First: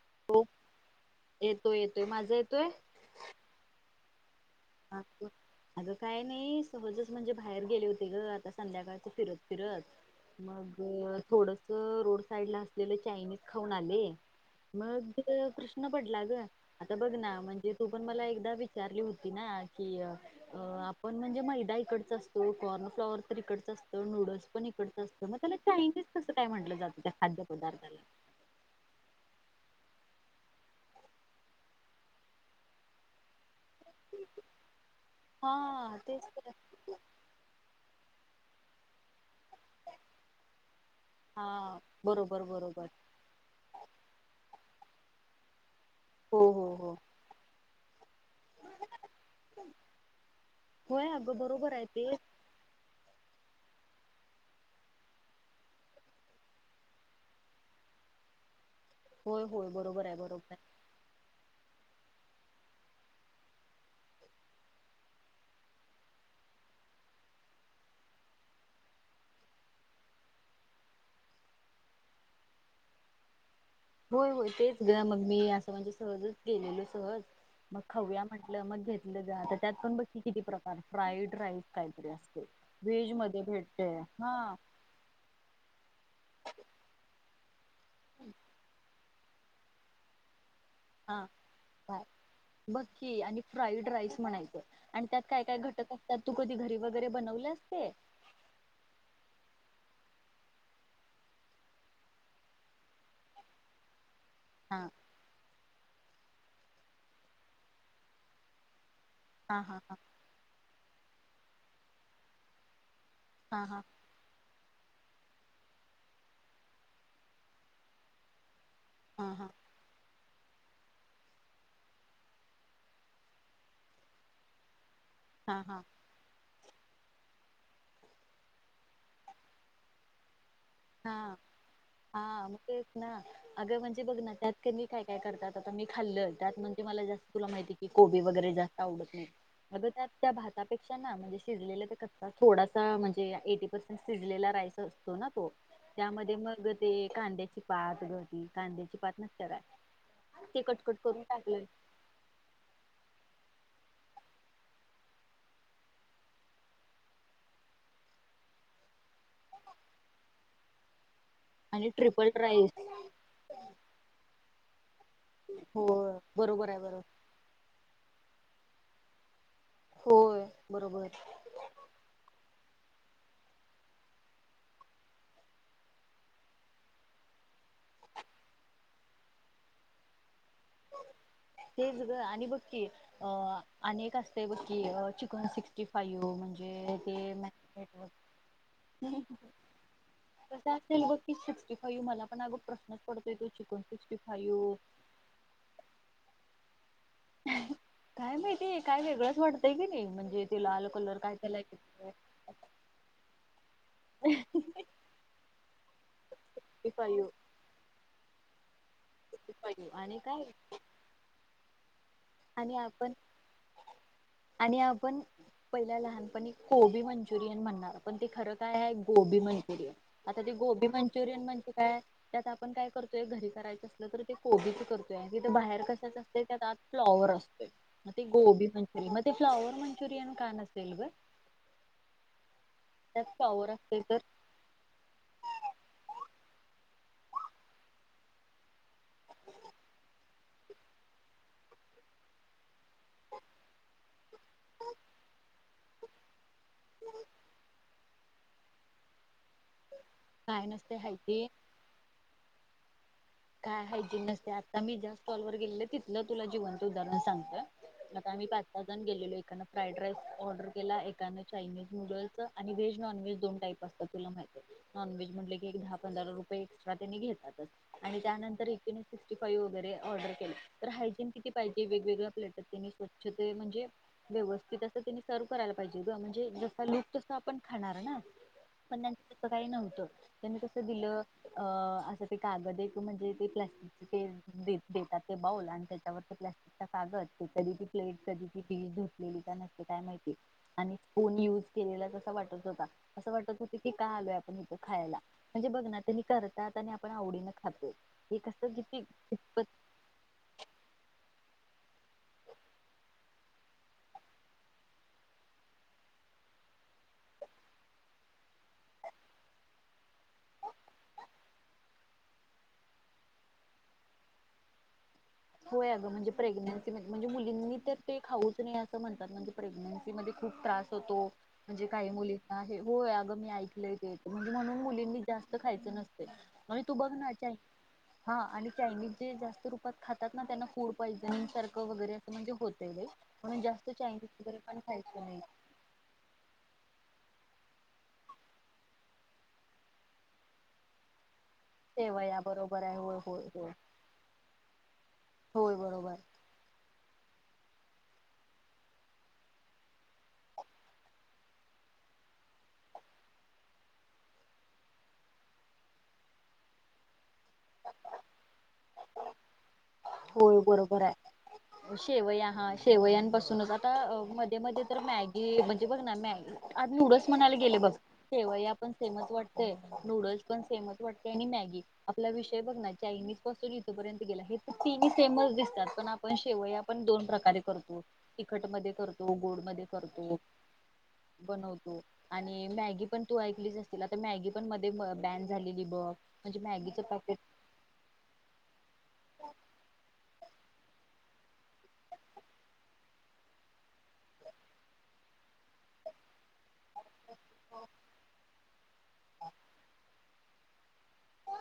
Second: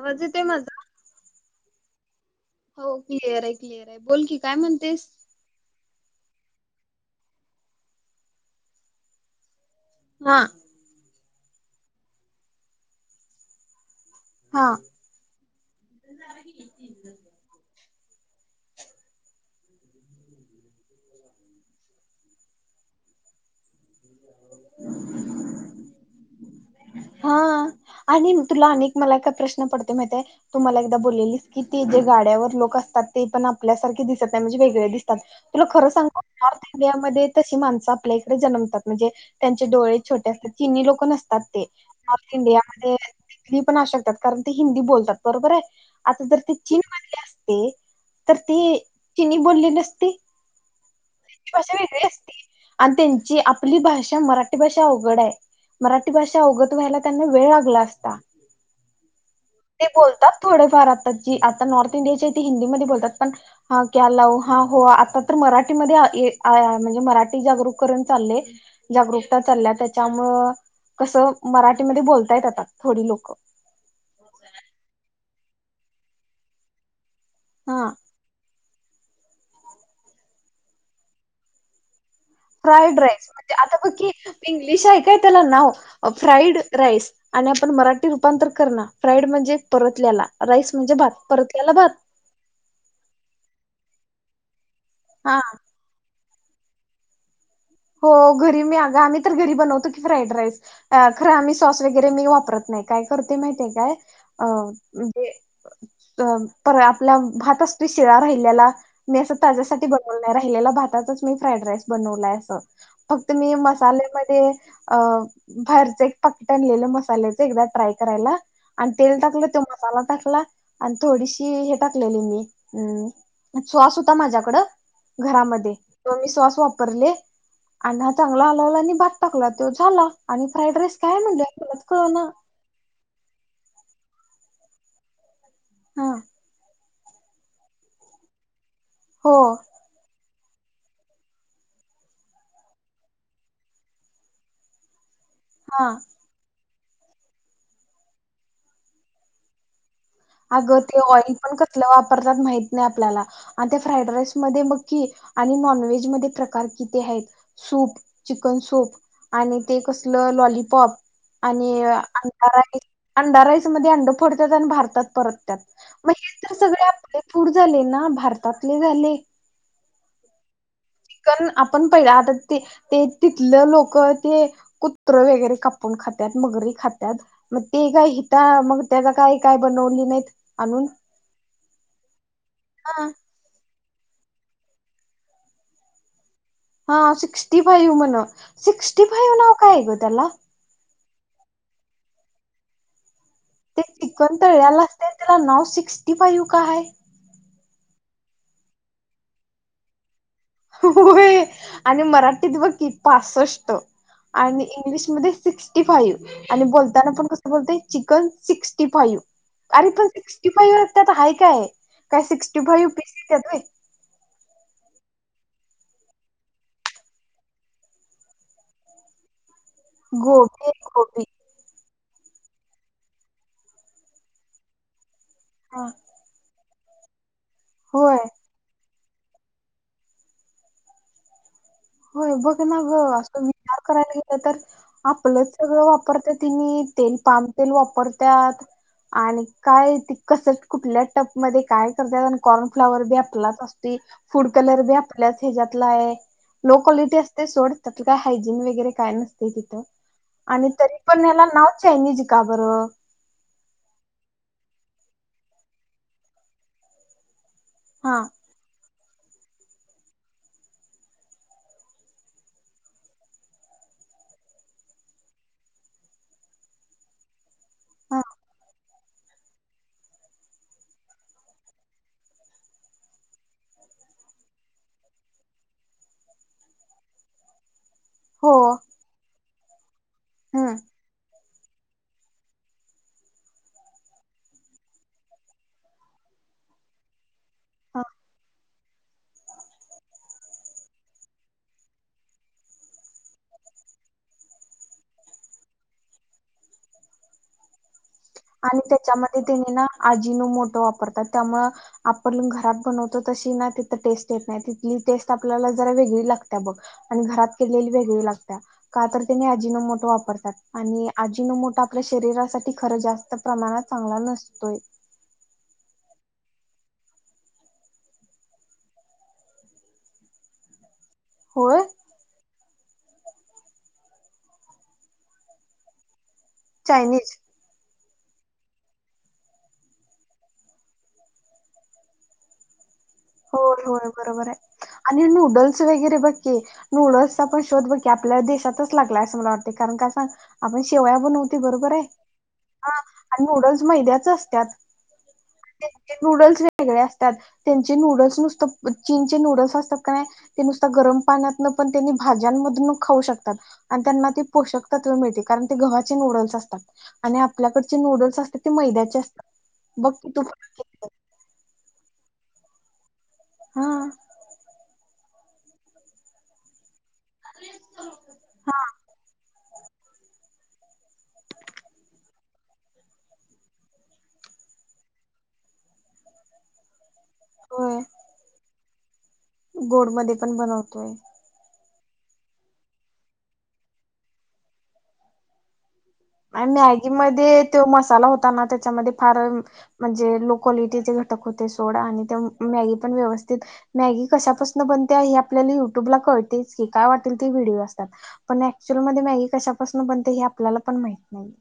आवाज येत माझा. ते माझे हो क्लिअर आहे क्लिअर आहे बोल की काय अ म्हणतेस? अगं काय नाही सहजच म्हणजे बाहेर गेले होते ग आता संध्याकाळच फिरत. फिर हा. मग थोडस रोड साईड ला असलेलं चायनीज खाऊन आले. हा मग कृष्ण पडला ग आता बघ ना म्हणजे तू पण मला एकदा विचारली होती. की आपण म्हणजे मैदा इकडच असतो कॉर्नफ्लॉवर तर इकडच असतो. ड पण इड असतग त्याला चायनीज कस काय म्हटलं जातं. त्या हा खाद्यपदार्थाला आणि तुला अनेक मला का प्रश्न पडतो. मा तुम्हाला एकदा बोललेली की ते जे गाड्यावर लोक असतात ते पण आपल्यासारखे दिसत नाही म्हणजे वेगळे दिसतात तुला खरं हा सांग तेच तर. नॉर्थ इंडिया मध्ये तशी माणसं आपल्याला जनमतात म्हणजे त्यांचे डोळे छोटे असतात चिन् लोक नसतात ते हा नॉर्थ बरोबर बरोबर इंडियामध्ये हिी पण अकतात कारण ते हिंदी बोलतात बरोबर आहे. आता जर हो ते हो चीन हो मधले असते तर ते चीनी बोललेली असते. होय अगं बरोबर भाषे आहे ते अस अ ी आपली भाषा मराठी भाषा अवघड आहे मराठी भाषा व्हायला त्यां वेळ लाला अस होय होय ते बरोबर आहे बरोबर आहे बोलतातथोडेफार आ आता नॉर्थ इंडियाची हिंदीमध्ये बोलतात पण ला हो आता तर मराठीमध्ये णजे मराठीरक चाल जारकता चालल्या त्याच्यामु कसं मराठीमध्ये बोलता येत आात थोडी लोकं. होय होय तेच ग मग मी असं म्हणजे सहजच गेलेलो सहज मग हा खव्या म्हटलं मग घेतलं जा तर त्यात पण बघकी किती प्रकार फ्राईड राईस काहीतरी असत. फ्राईड राईस म्हणजे आता बघ की इंग्लिश आहे काय त्याला नाव फ्राईड राईस आणि आपण मराठी रूपांतर कर ना फ्राईड म्हणजे परतल्याला राईस म्हणजे भात हा परत या्यायला भात. रास म्हय आणि त्यात हा काय काय घटक असतात तू कधी घरी वगरे बनवलंस. हो घरी मी आा आम्ही तर घरी बनवतो की फ्राईड राईस खरं आम्ही सॉस वगैरे मी वापरत नाही. नाही काय करते माहितीय काय? अ हा म्हणजे पर आपला भात असते शिळा राहिल्याला मी असं हा हा ताज्यासाठी बनवलंय राहिलेला भातच मी फ्राईड राईस बनवलाय असं. फक्त मी हा हा हा मसाल्यामध्ये अ भरच एक पकटनलेले मसाल्याच एकदा ट्राय करायला. आणि तेल टाकलं हा तो मसाला टाकला. ला आणि थोडीशी हे टाकलेली मी अम् श्वास होता माझ्याकडं. हा हा घरामध्ये हा त मी सॉस वापरले. अण्णा चांगला आलावला आणि भात टाकला तो झाला आणि फ्राईड राईस हा काय म्हणलं मलाच कळना हा मगच ना अगं म्हणजे बघ ना त्यात क काय काय करतात. आता मी हा खाल्लं त्यात म्हणजे मला जास्त तुला माहितीये की कोबी वगैरे जा आवडत नाही. हो अग त्यात त्या भा पेक्षा ना म्हणजे शिजलेला तर कच्चा थोडासा म्हणजे एटी पर्सेंट शिजलेला राईस असतो ना तो हा त्यामध्ये मग ते कांद्याची पात ग ती कांद्याची पात नसत्या काय अगं कटकट ते करून ऑइल पण टाकलंय कसलं वापरतात माहित नाही आपल्याला. आणि त्या फ्राईड राईसमध्ये बघ कि आणि नॉनव्हेजमध्ये प्रकार किती आहेत. सूप, चिकन सुप आणि ते कसल लॉलीपॉप आणि अंडा राईस, अंडा राईसमध्ये अंड फोडतात आणि भारतात त्यात हो मग हे तर बरोबर आहे सगळे बरोबर आपले फुड झाले ना भारतातले झाले. होय. बरोबर चिकन आपण पहिलं आता ते ते तिथलं लोक ते कुत्र वगैरे कापून खात्यात, मगरी खात्यात मग ते काय हित मग त्याचा काय काय बनवली नाहीत आणून तेच ग आणि बघ की हा अ अनेक असतंय बघ की, चिकन सिक्स्टी फाईव म्हणजे हा ते सिक्स्टी फईव मॅरिनेट वगैरे म्हन, सिक्स्टी फाईव नाव का हाय ग तेला? सिक्टी फाईव मला पण अग प्रश्नच पडतोय तो ते सिक्स्टी चिकन फाईव्ह तळलेल असतंय त्याला नाव सिक्स्टी फाईव्ह का हाय? काय माहितीय काय वेगळंच वाटतंय की नाही. म्हण होय आणि मराठीत बघ की पासष्ट आणि इंग्लिशमध्ये सिक्स्टी फाईव्ह आणि बोलताना पण फाईव्ह कस बोलतोय चिकन सिक्स टी फाईव अरे फाईव्ह पण आणि काय सिक्टी फाईव त्यात हाय काय? काय सिक्स्टी आणि फाय पीस आपण येत्यात व्हय? आणि आपण पहिल्या लहानपणी कोबी मंचुरियन म्हणणार, पण ते खरं काय आहे गोबी मंचु मंचुरियन आता ते गोबी मंचुरियन म्हणजे काय? त्यात आपण काय करतोय, घरी करायचं असलं तर ते कोबीच करतोय तिथे बाहेर हा कशाच असते त्यात आत फ्लॉवर असतोय. मग ते होय गोबी मंचुरियन मग ते फ्लॉवर मंचुरियन का नसेल गं? होय बघ ना ग असं विचार करायला गेलं तर आपलंच सगळं वापरत्यात तेनी तेल पाम तेल वापरतात. आणि काय ते कसं कुठल्या टपमध्ये काय करत्यात आणि कॉर्नफ्लाॅवर बी आपलाच असतोय. फूड कलर बी आपल्याच ह्याच्यातला हाय. लो क्वालिटी असते सोड, त्यातलं काय हायजीन वगैरे काय नसते तिथं. काय आणि नसते तरी पण ह्याला हायती नाव चायनीज का बर? काय हायजीन नसते आता मी ज्या स्टॉलवर गेलेले तिलं तुला जिवंत उदाहरण सांगतोय. हा आता आम्ही पाच पाच जण गेलेलो एकानं फ्राईड राईस ऑर्डर केला, एकानं चायनीज नूडल्स आणि व्हेज नॉन व्हेज दोन टाईप आता तुला माहित हाय. नाॅनव्हेज म्हटलं की दहा पंधरा रुपये एक्स्ट्रा तेनी घेतातच. आणि हा त्यानंतर हे तेनी सिक्स्टी फाईव वगैरे ऑर्डर केली. तर हायजीन किती पाहिजे वेगवेगळ्या प्लेटत तेनी स्वच्छ ते म्हणजे व व्यवस्थित असं तेनी सर्व करायला पाहिजे ग म्हणजे जस लुक तसं आप खाणार ना, हो पण त्याचं तसं काही नव्हतं. त्यांनी हम्म कसं दिलं अ असं ते कागद एक म्हणजे ते प्लास्टिकचे ते देतात ते बाऊल आणि त्याच्यावर ते प्लास्टिकचा कागद कधी ती प्लेट कधी ती धुतलेली की न्हवती काय माहिती आणि कोण युज केलेला अस वाटत होता, असं वाटत होत की का आलोय आपण इथं खायला. म्हणजे बघ ना त्यांनी करतात आणि आपण आवडीने खातोय. आणि त्याच्यामध्ये तेनी ना आजीनोमोटो वापरतात. त्यामुळे आपण घरात बनवतो तशी ना तिथं टेस्ट येत नाही. तिथली टेस्ट आपल्याला जरा वेगळी ला लागत्या बघ आणि घरात केलेली वेगळी लागत्या. का तर, तेनी अजिनोमोटो वापरतात. आणि आजीनोमोटो आपल्या शरीरासाठी खर जास्त प्रमाणात चांगला नसतोय. होय आगं म्हणजे प प्रेग्नेंसी म्हणजे मुलींनी तर ते खाऊच नाही असं म्हणतात म्हणजे प्रेग्नेंसी मध्ये खूप त्रास - - होतो. होय म्हणजे काही मुलींना. होय. अगं मी ऐकलंय ते म्हणून मुलींनी जास्त खायचं नसत. आणि तु बघ ना चायनीज हा आणि चायनीजे जास्त रूपात खा - - तात ना. त्यांना फूड पॉइझनिंग सारखं वगैरे असं म्हणजे होतयं ते. होय, होय, बरोबर हाय आणि नाही नूडल्स वगैरे बघकी नूडल्स- - पण शोध बघ की आपल्या देशातच लागला असं मला वाटतयं कारण का सांग आपण शेवया बनतव - - तो बरोबर हाय सेवया बरोबर हा आहे होय होय आणि होय नूडल्स मैद्याच असत्यात. होय बरोबर नूडल्स वेगळे असतात त्यां- - ते नूडल्स नुसतं चीनचे नूडल्स असत्यात कनी न नुसतं गरम पाण्यातणपण तेनि भाज्यांमधुन - - खाऊ शकतात आणि त्यांना ते पोषक तत्व मिळतयं कारण ते गव्हाचे नुडल्स असतात आणि आपल्या कडं चे नूडल्स असत्यात ते मैद्याचे असतात. बघ की तू होय बरोबर हाय शेवया - - हा शेवयापासूनच हा आता मध्ये मध्ये तर मॅगी म्हणजे बघ ना मॅग नूड- - म्हणा गेले बघ शेवया पण सेमच वाटतयं. नूडल्स पण सेमच वाटतयं आणि मॅगी आपला वि- - बघ ना चायनीज पासून इथपर्यंत गेला हे तर तिनी सेमचं दिसतात पण आपण शेवय पण दोन- - प्रकारे होय करतो तिखट म करतो. गोड मध्ये मध्ये करतो. पण बनवतोय. बनवतो. आणि मॅगी पण तू ऐकलीच असशील आता मॅगी पण मध्ये बॅन झालेली बघ. म्हणजे आणि मॅगीचं मॅगी पॅकेट मध्ये तो मसाला होताना त्याच्यामध्ये फार म्हणजे- - लो कॉलोटिचे घटक होते सोड आणि त्या मॅगीपण व्यवस्थित मॅगी कशा पासुन बनत्या हे आपल्याला युट्यूबला कळतयंचं - - कि काय वांटल ते व्हिडीओ असतात पण ॲक्च्युअल मॅगी कशापासून बनते हे आपल्याला पण माहित नाही.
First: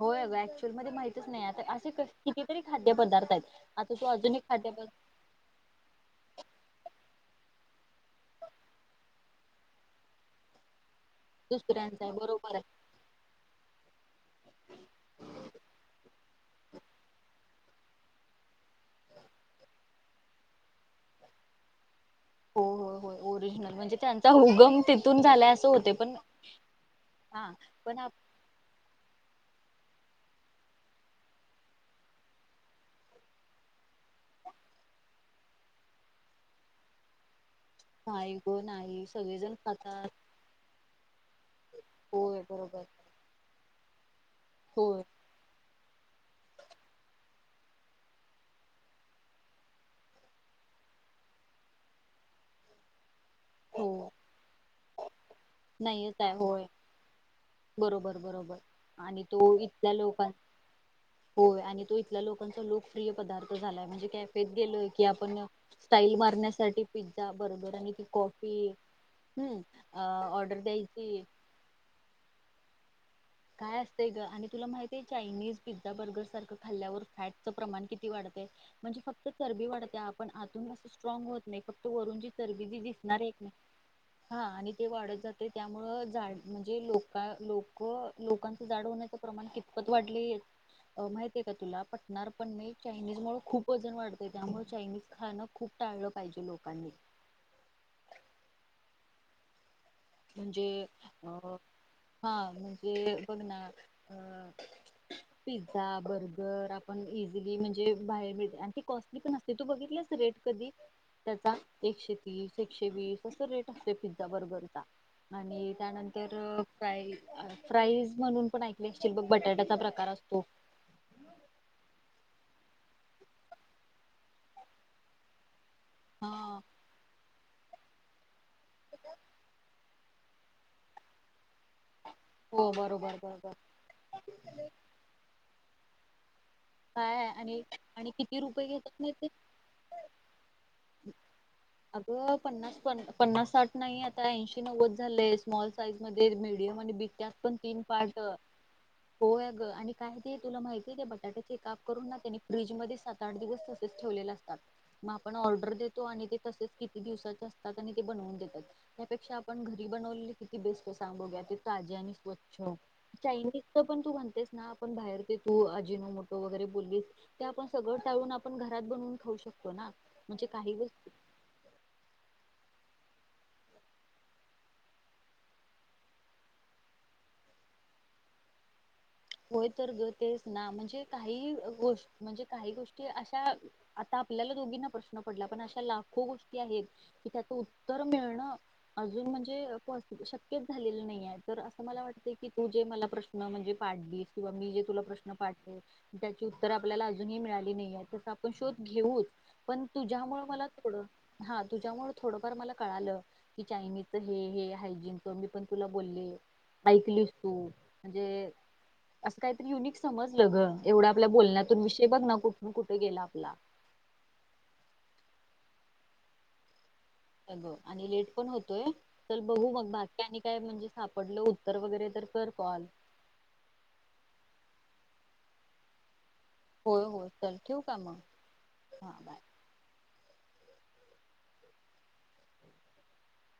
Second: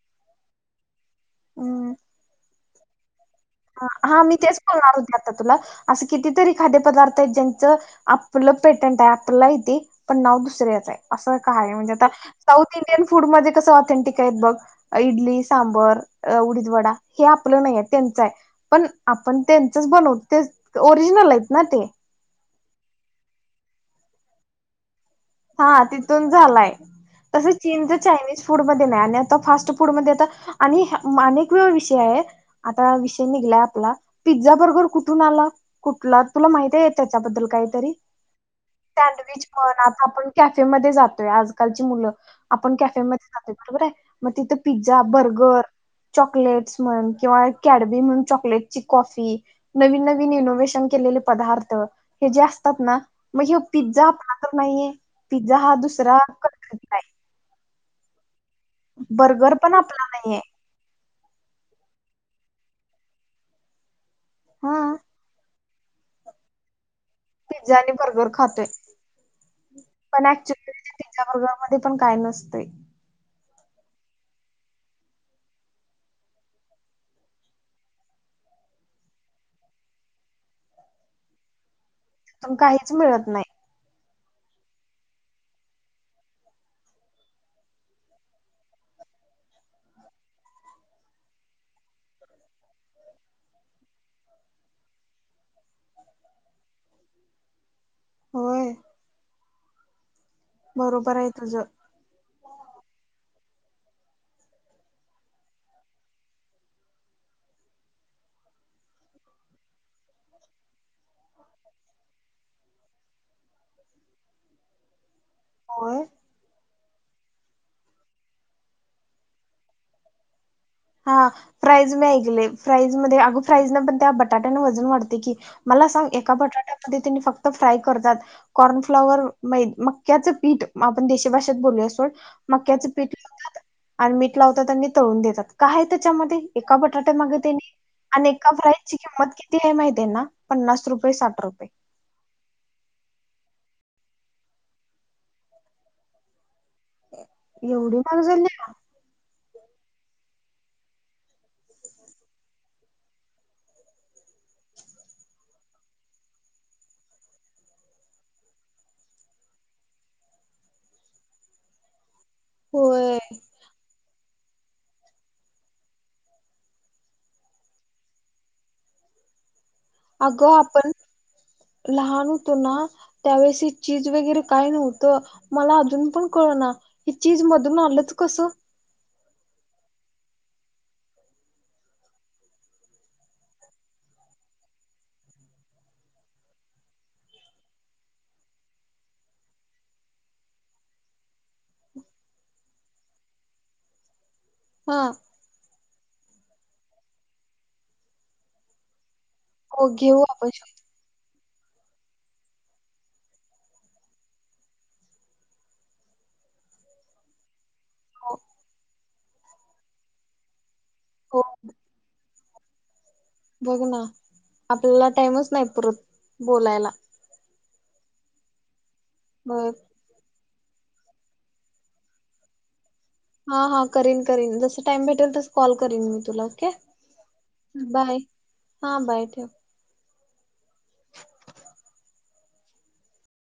होय अगं ऍक्च्युअल मंजे माहितच नाही. आता असे कसे किती? हां. मी तेच खाद्यपदार्थ बोलणार होते आता तुला. असं कितीतरी खाद्यपदार्थ ते ज्येंचं आपलं पेटंट आहे आपलं हाय ते पण नांव दुसऱ्याच हाय. असं काय म्हणजे दुसऱ्यांचा आता आहे बरोबर आहे साऊथ इंडियन फूड मध्ये कसं ऑथेंटिक आहेत बघ इडली सांबर. अ उडीद वडा. हे आपलं नाही त्येंच हाय. पण आपण त्येंचच बनव ओरिजनल आहेत ना ते.. हो, हो, होय. ओरिजनल म्हणजे त्यांचा उगम ति - - हा. तिथून झालाय. तस हा चीनचं पण आप- चायनीज फूड [unintelligible] फास् फूड मध्ये आता आणि अनेक वे विषय हाय आता विषय निघला आपला- - पिझ्झा, बर्गर कुठून आला? कुठला? तुला माहिती आहे त्याच्याबद्दल काय?.. नाही गं नाही. सगळेजण खातात. आता आपण कॅफे मध्ये जातोय. आजकालची मुलं होय आपण बरोबर कॅफेमध्ये जातोय, बरोबर हाय. मग तिथं पिझ्झा, होय बर्गर चॉकलेट् म्हण किंवा कॅडबी म्हण चॉकलेटची कॉफी नवीन नवीन इनोवेशन के- - लेले पदार्थ हे जे असतात ना.. मग ह्यो हो पिझ्झा आपलां तर नाही. पिझ्झा हा दुसरा नाहीच आहे होय [unintelligible] बरोबर बरोबर आणि बर्गर तो पण इथल्या आपला लोकां नाहीये होय. आणि तो इथल्या लोक - - लोकप्रिय पदार्थ झालाय म्हणजे, कॅफेत हा गेलोय की आपण स्टाईल मारण्यासाठी- - पि्झा, बर्गर पिझ्झा आणि ती बर्गर खातोय कॉफी हं ऑर- - [unintelligible] पिझ्झा, बर्गरमध्ये पण काय नसतयं. काय असतेंय ग आणि तुला माहिती हाय चायनीज पिझ्झा, बर्गरसारखं खाल्ल्यावर फॅटचं प्रमाण किती वाढतयं? म्हणजे फक्त चरबी वाढत्या आपण आतून असं स्ट्रॉंग होत नाही फक्त- - तो वरुणची तिथून चरबी ती काहीच दिसणार मिळत हैय नाही काय? हा आणि ते वाढत जाते त्यामुळं झाड म्हणजे लोक लोक- लोकांचं जाड होण्याचं प्रमाण कितपत वाढलेयं. माहितय का तुला पटणार पण मी चायनीज मु खूप वजन वाढतय त्यामुळे चायनीज खाणं खूप टाळलं पाहिजे लोकांनी. होय. म्हणजे बरोबर अ आहे तुझं हा म्हणजे बघ ना अ.. पिझ्झा बर्गर आपण इझिली म्हणजे बाहेर मिळते आणि ती कॉस्टली पण असते तू बघितलंस? कधी त्या एकशे तीस एकशे वीस अस रेट असते पिझझा बर्गर.. आणि होय त्यानंतर.. फ्राई, फ्राईज म्हणून पण ऐकले असचिल बघ बटाट्याचा प्रकार असतो. हा, फ्राईज मी ऐकले. फ्राईज मध्ये अग फ्राईज न पण त्या बटाट्याने वजन वाढतंय की. मला सांग एका हा बटाट्यामध्ये तेनी फक्त फ्राय करतात कॉर्नफ्लॉवर मै म मक्याचे पीठ, आपण देश भाषेत बोलूया सोड. हो मक्याच पीठ बरोबर बरोबर लावतात आणि मीठ लावतात त्यां तळून देतात काय त्याच्यामध्ये? एका बटाटे काय मागे आणि त्यांनी आणि किती एका रुपये फ्राई ची घेतात नाही ते किंमत किती आहे माहितीये ना पन्नास रुपये - साठ रुपये. अगं पन्नास, पन्नास-साठ नाही आता ऐंशी-नव्वद झालंय स्मॉल साईज मध्ये मि म्हणजे ब त्यात पण तीन एवढी पार्ट. महाग झाली होय ग. आणि काय ते तुला माहिती आहे ते बटाट्याचे काप करून ना तेनी फ्रीजमध्ये सात आठ दिवस तसंच ठेवलेले असतात, मग आपण ऑर्डर देतो आणि किती दिवसाच्या असतात आणि ते बनवून देतात, त्यापेक्षा पण घरी बनवलेले किती बेस्ट सांग बघूया. ताजे आणि स्वच्छ होय चायनीज च पण तू म्हणतेस ना आपण बाहेर ते तू अजिनोमोटो वगैरे बोलली ते आपण सगळं टाळून आपण घरात बनवून खाऊ शकतो. ना. अग म्हणजे काही आपण गोष्टी लहान ना त्यावेळेस ही चीज वगैरे काय नव्हतं, मला अजून पण कळना चीज मधून आलं त कसं? ह. होय तर ग, तेच ना! म्हणजे काही गोष्ट म्हणजे काही गोष्टी अशा आ आपल्याला दोघीना प्रश्न पडला पण अशा लाखो गोष्टी आहेत की त्याच उत्तर मिळणं अजून म्हणजे पस शक्यच झालेलं नाही आहे तर असं मला वाटत की तू जे मला प्रश्न म्हणजे पाडलीस किंवा मी जे तुला हा प्रश्न पाडतो ज्याची उत्तर आपल्याला अजूनही मिळाली नाही आहे तेचा आपण शोध घेऊच पण हो घेऊ तुझ्यामुळे आपण मला थोडं हा, तुझ्यामुळे थोडंफार मला कळालं की चायनीज च हे हायजीन च मी पण तुला बोलले ऐकलीस तू, शकतो म्हणजे असं काहीतरी युनिक समजलं ग एवढा आपल्या हो बोलण्यातून विषय बघ ना कुठून कुठं बघ ना, आपल्याला टाइमच नाही पुरत बोलायला. आणि लेट पण होतोय. चल बर बघू मग, बाकी? काय म्हणजे सापडलं उत्तर वगैरे तर कर कॉल. हा! हा! करीन करीन जस टाइम भेटेल तस कॉल करीन मी तुला. होय होय चल ठेवू ओ का मग बाय. हा! बाय ठेव. [unintelligible]